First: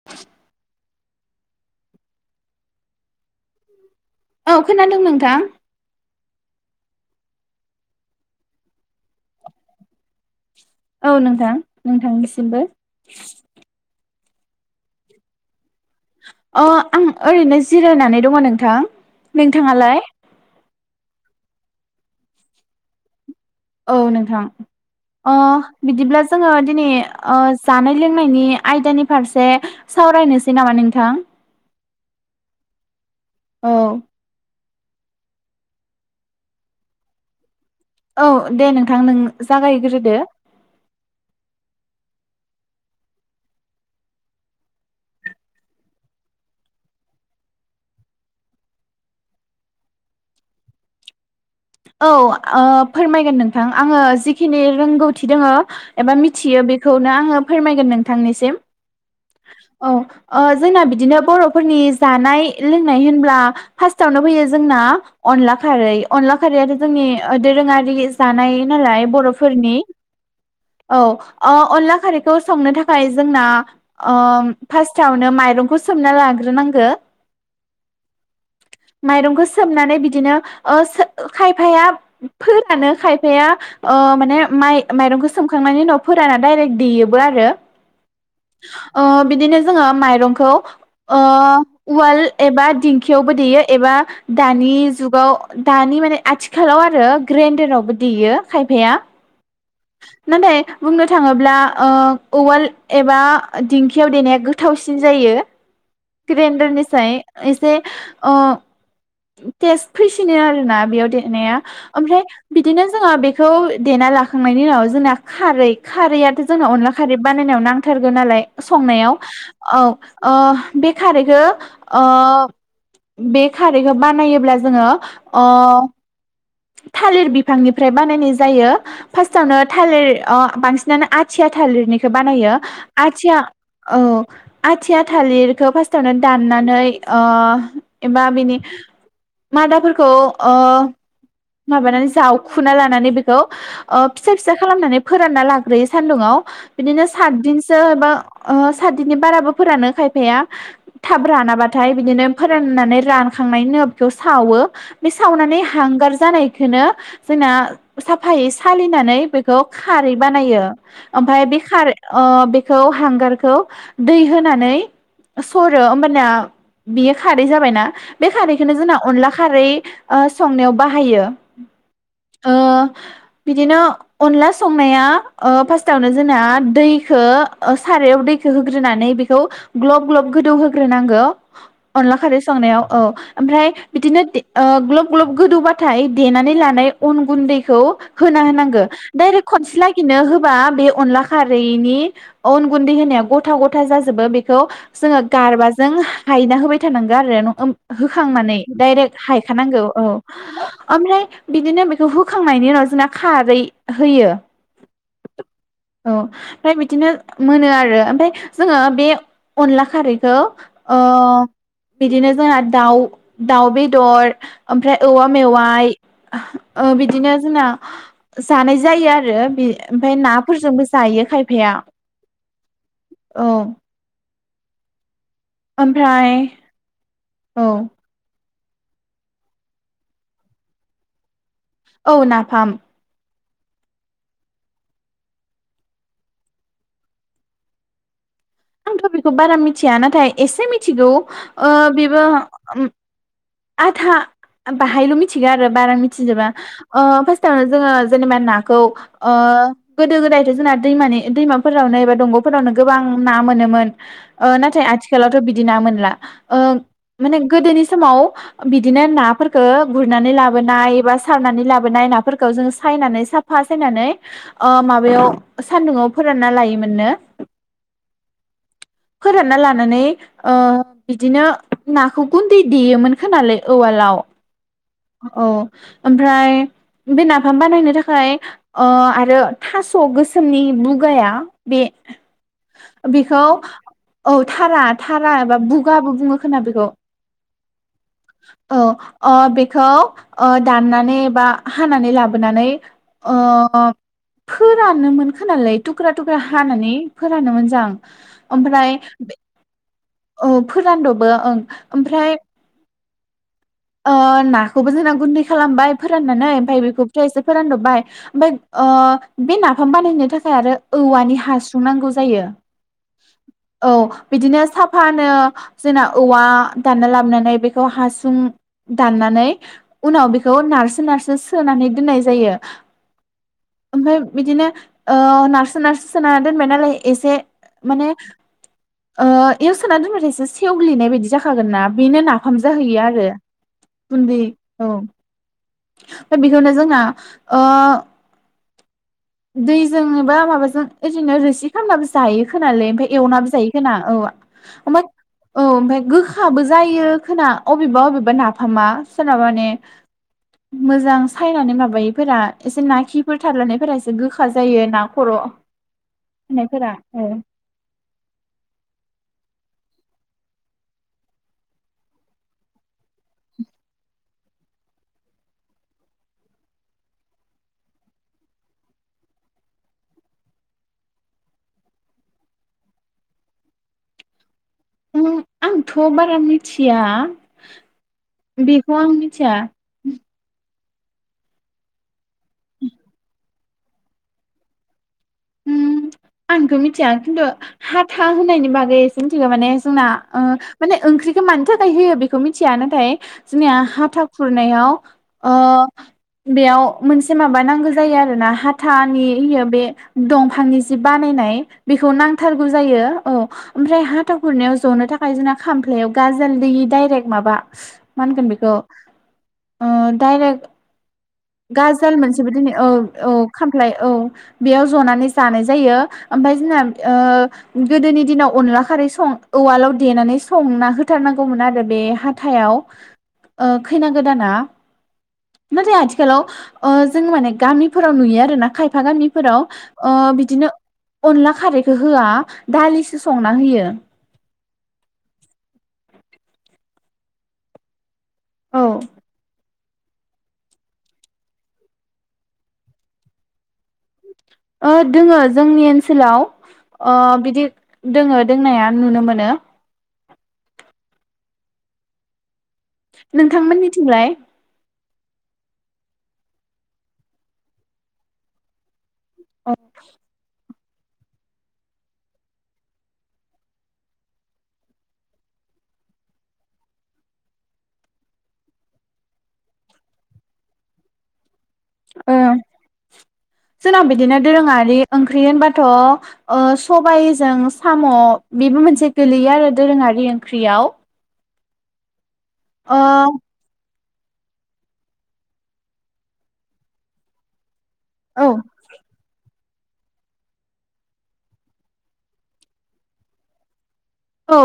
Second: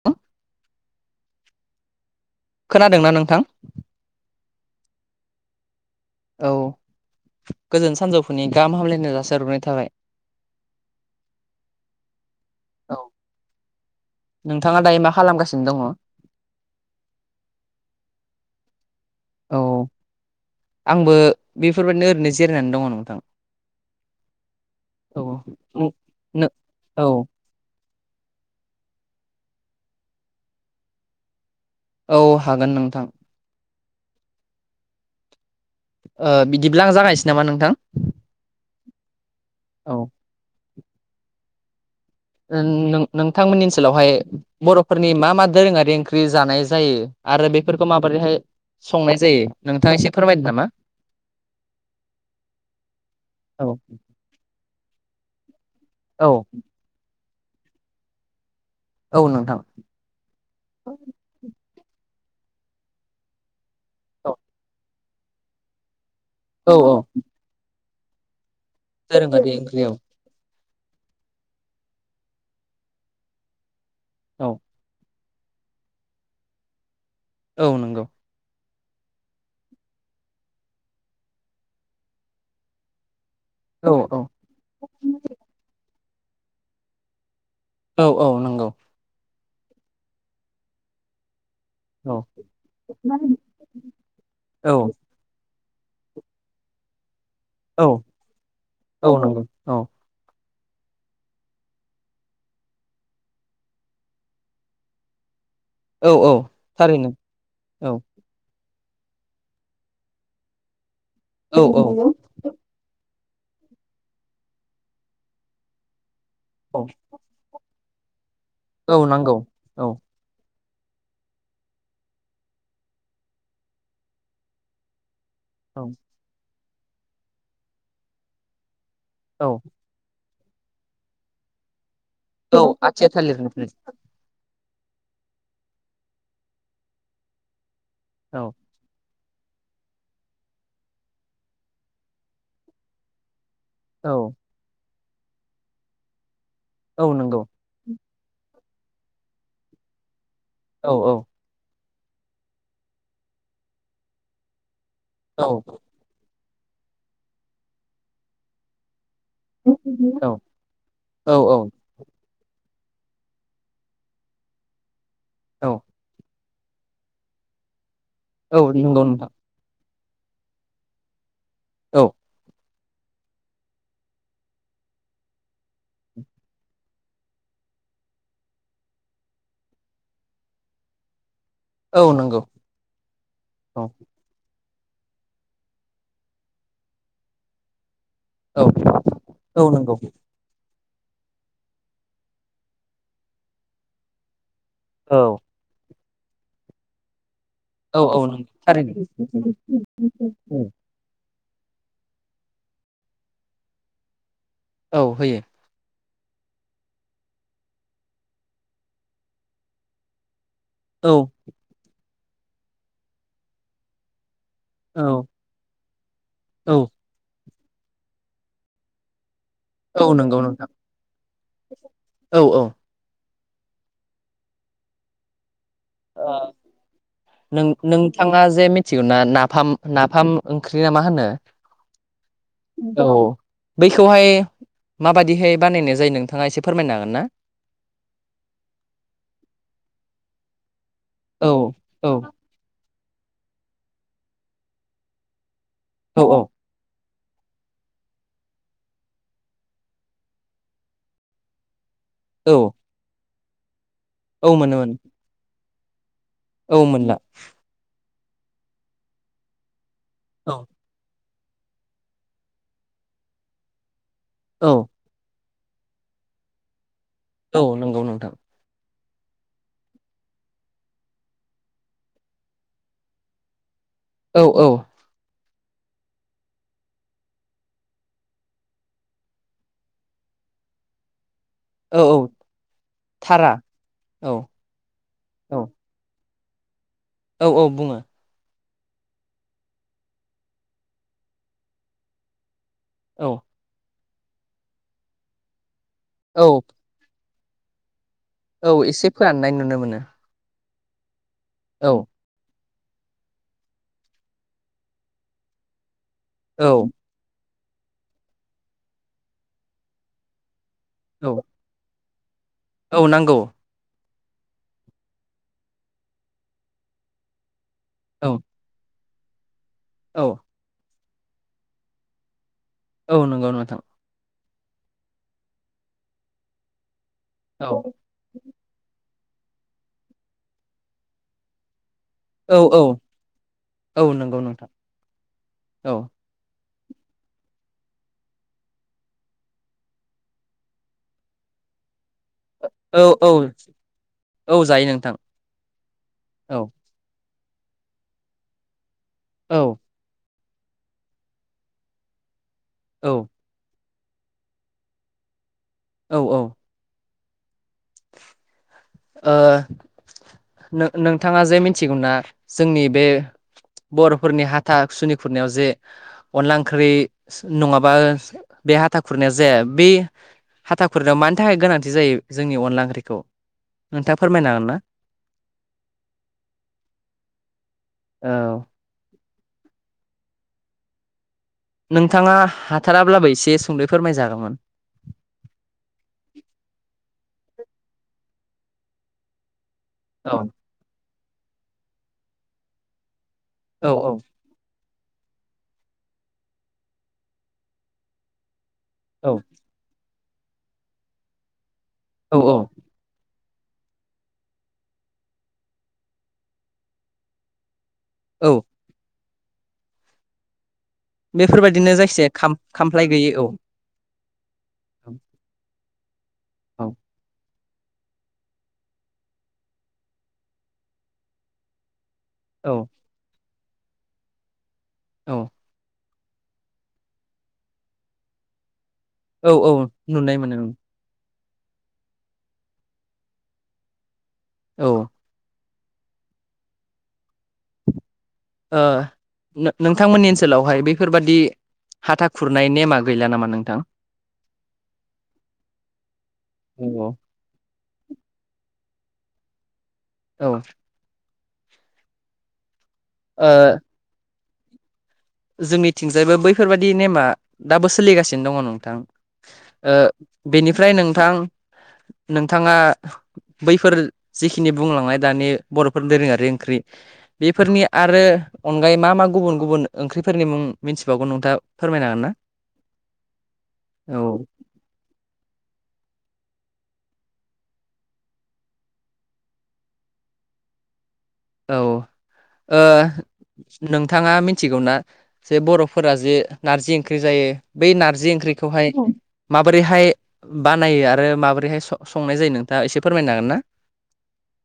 [inaudible] खोनादोंना नोंथां औ खोनादों नोंथां औ गोजोन सानजौफुनि गाहाम हामलायनो जासिहरग्रोनाय थाबाय औ नोंथां नोंथांनिसिमबो। औ नोंथाङा दायो मा खालामगासिनो दङ? अ आं ओरैनो जिरायनानै दङ नोंथां औ नोंथाङालाय आंबो बेफोरबायदिनो ओरैनो जिरायनानै दङ नोंथां औ नोंथां औ अ बिदिब्ला जोङो दिनै औ ओ जानाय लोंनायनि आयदानि फारसे सावरायनोसै नामा नोंथां औ हागोन नोंथां औ ओ बिदिब्ला आं जागायनोसै नामा नोंथां औ दे नोंथां नों औ जागायग्रोदो ओं नों नोंथांमोननि ओनसोलावहाय बर'फोरनि मा मा दोरोङारि ओंख्रि जानाय जायो आरो बेफोरखौ माबोरैहाय संनाय जायो नोंथाङा एसे फोरमायदों नामा औ ओ फोरमायगोन औ नोंथां आङो जिखिनि रोंगौथि दङ एबा औ मिथियो बेखौनो आङो फोरमायगोन नोंथांनिसिम औ नोंथां औ ओ जोंना बिदिनो बर'फोरनि जानाय लोंनाय होनब्ला फार्स्टावनो औ फैयो जोंना अनला खारै अनला खारैयाथ' औ औ जोंनि दोरोङारि जानाय नालाय दोरोङारि बर'फोरनि ओंख्रि औ औ अ अनला खारैखौ संनो थाखाय जोंना औ ओम फार्स्टावनो माइरंखौ सोमना लाग्रोनांगो औ नोंगौ माइरंखो सोमनानै बिदिनो ओ सो खायफाया फोरानो खायफाया औ ओ औ माने माइ माइरंखौ सोमखांनायनि उनाव फोराना डाइरेक्ट देयोबो आरो औ औ नंगौ ओ बिदिनो जोङो माइरंखौ ओ औ उवाल एबा दिंखियावबो देयो एबा दानि औ जुगाव दानि मान ने आथिखालाव आरो औ ग्रेनडारावबो देयो खायफाया। औ नंगौ औ नाथाय बुंनो थाङोब्ला ओ उवाल एबा दिंखियाव देनाया गोथावसिन जायो। [inaudible] थारैनो ग्रेन्दारनिसाय एसे औ अ टेस्ट फैसिनो आरोना बेयाव देरनाया औ औ ओमफ्राय बिदिनो जोङो बेखौ देना लाखांनायनि उनाव जोंना खारै खारैयाथ' जोंनो औ अनला खारै बानायनायाव नांथारगो नालाय औ संनायाव नांगौ औ ओ बे खारैखो ओ बे खारैखो बानायोब्ला जोङो ओ [inaudible] थालिर बिफांनिफ्राय बानायनाय जायो फास्टआवनो औ थालिर अ बांसिनानो आथिया थालिरनिखो बानायो औ आथिया थालिरनिफ्राय औ। आथिया थालिरखौ फास्टावनो दाननानै अ एबा औ बिनि मादाफोरखौ अ माबानानै जावखुना लानानै बेखौ ओ औ फिसा फिस सा खालामनानै फोरानना लाग्रोयो सान्दुङाव बिदिनो औ सात नंगौ दिन सो बा ओ सात दिननि बाराबो फोरानो खायफाया औ औ थाब रानाबा थाय बिदिनो फोराननानै रानखांनायनि उनाव बेखौ सावो बे औ सावनानै हांगार जानायखोनो जोंना साफायै सालिनानै बेख खौ खारै बानायो औ ओमफ्राय बे खारै अ बेखौ हांगारखौ दै होनानै औ सरो ओमबाना बियो खारै जाबायना बे औ खारैखोनो जोंना नंगौ नोंथां अनला खारै ओ संनायाव बाहायो। ओ बिदिनो अनला संनाया ओ फास्टावनो जोंना दैखो सारायाव दै खो होग्रोनानै बेखौ ग्लब ग्लब गोदौ होग्रोनांगौ। औ अनला खारै नंगौ संनायाव औ ओमफ्राय बिदिनो दे ग्लब ग्लब गोदौबा थाय देनानै लानाय अन गुन्दैखौ होना औ होनांगो डाइरेक्ट औ खनसे नंगौ लागिनो होबा बे अनला खारैनि अन गुन्दै होनाया गथा गथा जाजोबो बेखौ जोङो औ गारबाजों हायना होबाय थानांगो आरो ओम औ औ नंगौ होखांनानै थारैनो डाइरेक्ट हायखानांगौ औ। ओमफ्राय बिदिनो बेखौ होखांनायनि उनाव जोंना खारै होयो। औ होयो। औ ओमफ्राय बिदिनो मोनो आरो ओमफ्राय जोङो बे अनला खारैखौ ओ औ। बिदिनो जोंना दाउ दाउ बेदर ओमफ्राय औ औवा मेवाइ ओ बिदिनो जोंना जानाय जायो आरो बे औ औ ओमफाय नंगौ नोंथां नाफोरजोंबो जायो खायफाया औ औ। ओमफ्राय ओ नों औ नों नोंथाङा जे मिथिगौ ना नाफाम नाफाम ओंख्रिया मा होनो? औ नाफाम। औ बैखौहाय माबायदिहाय बानायनाय जायो नोंथाङा एसे फोरमायनो हागोन ना? आंथ' बेखौ बारा मिथिया नाथाय एसे मिथिगौ औ ओ औ बेबो आधा बाहायल' मिथिगो आरो बारा औ मिथिजोबा। ओ फास्टावनो जोङो जेनेबा नाखौ ओ गोदो गोदायथ' जोंना दैमानि दैमाफोरावनो एबा औ दंग'फोरावनो गोबां ना मोनोमोन औ ओ नाथाय मोनोमोन आथिखालावथ' बिदि ना मोनला। ओ औ मोनला माने गोदोनि समाव बिदिनो नाफोरफोरखो गुरनानै औ लाबोनाय बा सारनानै लाबोनाय नाफोरखौ जों सायनानै साफा सायनानै ओ औ माबायाव सान्दुङाव फोरानना लायोमोननो। औ नंगौ नोंथां। फोरानना लानानै ओ बिदिनो नाखौ गुन्दै देयोमोन खोमालै उवालाव। औ औ। औ ओमफ्राय बे नाफाम बानायनो थाखाय ओ आरो थास' गोसोमनि बुगाया बे औ औ बेखौ थारा औ धारा धारा एबा औ बु गाबो बुङो खोमा बेखौ। औ औ बुङो। औ ओ बेखौ ओ दाननानै बा हानानै लाबोनानै औ ओ फोरानोमोन खोमालै थुख्रा थुख्रा औ हानानै। फोरानो मोनजांं औ ओमफ्राय एसे फोराननाय नुनो मोनो ओ फोरानदबो ओं औ ओमफ्राय ओ नाखौबो जोंना गुन्दै खालामबाय फोराननानै ओमफ्राय औ बेखौ खौ एसे फोरानदबबाय ओमफ्राय ओ बे नाफाम बानायनो थाखाय आरो औ औवानि हासुं नांगौ जायो। औ नांगौ। औ बिदिनो साफानो जोंना औवा दानना लाबोनानै बे खौ औ हासुं दाननानै औ उनाव बे खौ नारसो नारसो सोनानै दोननाय जायो। औ नंगौ नोंथां। ओमफ्राय बिदिनो ओ‌ नारसो‌ नारसो‌ सोना दोनबाय नालाय एसे औ। माने ओ‌ एआव सोना दोनबाथाय एसे सेवग्लिनाय बायदि जाखागोन ना बेनो ना औ नाफाम औ जाहैयो आरो। औ गुन्दै नंगौ नोंथां औ औ ओमफ्राय बेखौनो जोंना ओ दैजों एबा माबाजों एरैन रोसि खामनाबो जायो खोमालै औ ओमफ्राय औ एवनाबो जायो खोमा औ। जायो नोंथां ओमफ्राय औ ओमफ्राय औ गोखाबो जायो खोना। अबेबा अबेबा नाफामा सोरनाबा औ माने मोजां सायनानै माबायैफोरा एसे ना खिफोर थालानायफोरा एसे गोखा जायो ना खर' औ औ। [unintelligible] ओ नों नोंथाङा जे मिथिगौना जोंनि बे बर'फोरनि हाथा सुनि खुरनायाव जे अनला ओंख्रि नङाबा बे हाथा खुरनाया जाया बे हाथा खुरनायाव मानि थाखाय गोनांथि जायो जोंनि अनला ओंख्रिखौ नोंथाङा फोरमायनो हागोन ना? उम आंथ' बारा मिथिया औ बेखौ आं मिथिया। नोंथाङा हाथाराब्लाबो एसे सुंदै फोरमाय जागौमोन। उम आंथ' मिथिया खिन्थु हाथा होनायनि बागै एसे मिथिगौ माने जोंना औ ओ माने ओंख्रिखौ मानि थाखाय होयो बेखौ मिथिया नाथाय जोंनिया औ हाथा खुरनायाव ओ बेयाव मोनसे माबा नांगौ जायो आरो ना हा औ हाथानि बे दंफांनि जि बानायनाय बेखौ औ औ नांथारगौ जायो औ। ओमफ्राय हाथा खुरनायाव जनो थाखाय जोंना खामफ्लायाव गाजोल दोयि डाइरेक्ट माबा मा होनगोन औ बेखौ ओ डाइरेक्ट बेफोरबायदिनो गाजोल जायखिजाया मोनसेबो खाम दोनि औ खामफ्लाय गैयि औ खामफ्लाय औ। बेयाव जनानै जानाय जायो ओमफ्राय जोंना औ ओ गोदोनि दिनाव अनला खारै सं उवालाव देनानै संना होथारनांगौमोन आरो बे हा औ थायाव ओ खैना गोदाना औ नाथाय आथि हेलौ ओ जों माने गामिफोराव नुयो आरोना खायफा औ गामिफोराव औ ओ नुनाय मोनो बिदिनो अनला खारैखो होया दालिसो संना होयो औ ओ औ नो नोंथांमोननि ओनसोलावहाय बेफोरबादि हाथा खुरनाय नेमा गैला नामा नोंथां? ओ दोङो जोंनि ओनसोलाव नंगौ ओ बिदि दोङो दोंनाया नुनो मोनो। औ ओ नोंथां मोननिथिंलाय जोंनिथिंजायबो बैफोरबायदि नेमा दाबो सोलिगासिनो दङ नोंथां ओ बेनिफ्राय नोंथां नोंथाङा बैफोर जिखिनि बुंलांनाय दानि बर'फोर दोरोङारि ओंख्रि बेफोरनि आरो अनगायै मा मा गुबुन गुबुन ओंख्रिफोरनि मुं मिथिबावगोन नोंथाङा? फोरमायनो हागोन ना? ओ जोंना औ बिदिनो दोरोङारि ओंख्रि होनबाथ' ओ सबाइजों साम' बेबो मोनसे गोलैयो आरो दोरोङारि ओंख्रियाव औ ओ नोंथाङा मिथिगौ ना जे बर'फोरा जे नारजि ओंख्रि जायो बै नारजि औ ओंख्रिखौहाय माबोरैहाय बानायो आरो माबोरैहाय स-संनाय जायो नोंथाङा एसे फोरमायनो हागोन ना? औ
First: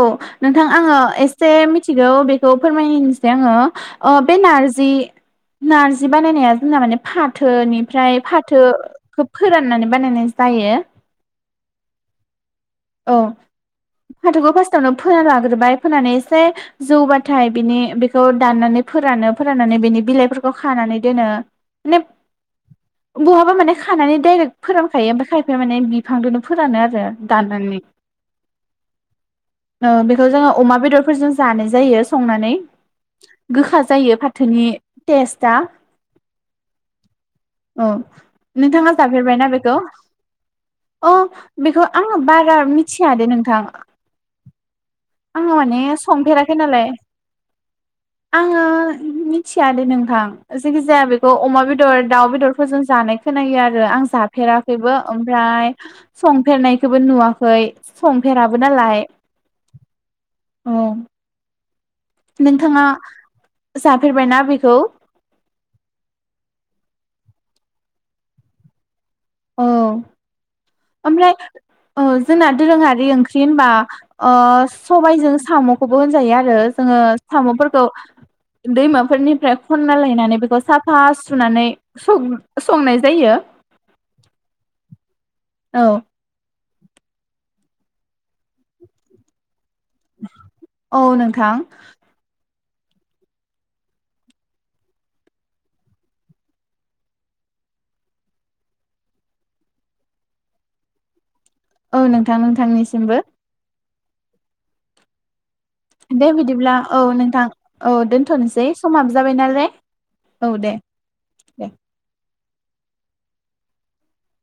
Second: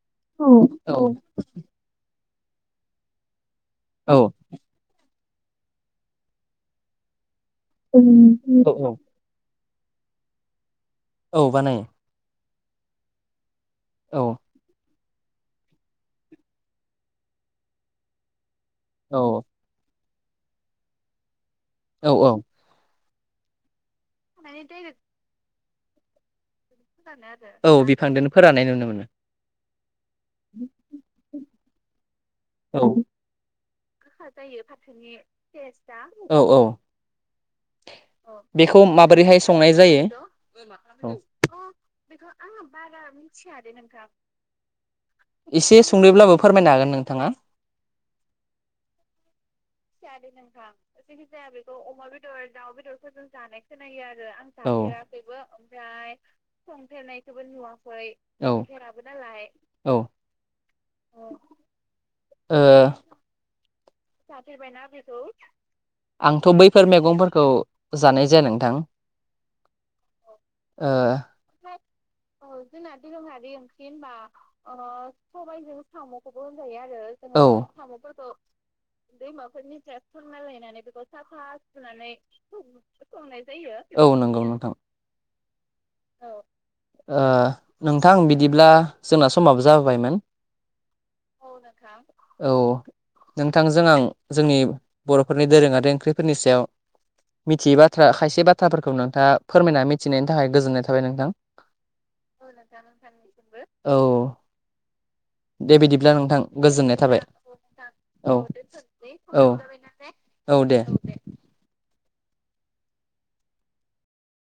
नोंथां औ आङो एसे मिथि गौ बेखौ फोरमायनिसै आङो औ बे नारजि नारजि बानायनाया जोंना माने फाथोनिफ्राय फाथो औ औ खोब फोराननानै बानायनाय जायो औ बानायो औ औ फाथोखौ फार्स थावनो फोना लाग्रोबाय फोनानै एसे जौबाथाय बिनि बेखौ दाननानै औ फोरानो फोरान माने बेनि बिलाइफोरखौ खानानै दोनो माने औ औ बहाबा माने खानानै डाइरेक्ट फोरानखायो ओमफ्राय खायफाया माने बिफांदोनो फोरानो आरो दान औ बिफांदोनो फोराननाय नुनो मोनो। ओ बेखौ जोङो अमा बेदरफोरजों जानाय जायो संनानै औ गोखा जायो फाथोनि टेस्टआ औ औ अ बेखौ नोंथाङा माबोरैहाय जाफेरबायना संनाय बेखौ जायो अ औ बेखौ आं बारा मिथियादे नोंथां आङो एसे माने सुंद'ब्लाबो संफेराखै फोरमायनो हागोन नालाय नोंथाङा आङो मि थिया दे नोंथां जायखि जाया बेखौ अमा बेदर दाउ बेदरफोरजों जानाय खोनायो आरो आं जा फेराखैबो ओमफ्राय संफेरनाय औ औ नालाय औ नोंथाङा ओ जाफेरबायना बेखौ? हेलौ आंथ' बैफोर मैगंफोरखौ जानाय जाया नोंथां औ ओ ओमफ्राय ओ जोंना दोरोङारि ओंख्रि होनबा ओ सबायजों सामखौबो होनजायो आरो जोङो औ साम'फोरखौ दैमाफोरनिफ्राय खनना लायनानै बेखौ साफा सुनानै सं-संनाय जायो। औ नंगौ नोंथां औ ओ नोंथां बिदिब्ला जोंना समाबो जाबोबायमोन औ नोंथां औ नोंथां औ नोंथांजों आं जोंनि बर फोरनि दोरोङारि ओंख्रिफोरनि सायाव मिथियै बाथ्रा खायसे बाथ्राफोरखौ नोंथाङा फोरमायना मिथिनायनि थाखाय गोजोननाय थाबाय नोंथां औ नोंथां नोंथांनिसिमबो औ दे बिदिब्ला दे नोंथां बिदिब्ला गोजोननाय औ थाबाय नोंथां औ दोनथ'नोसै समाबो जाबाय औ नालाय औ दे दे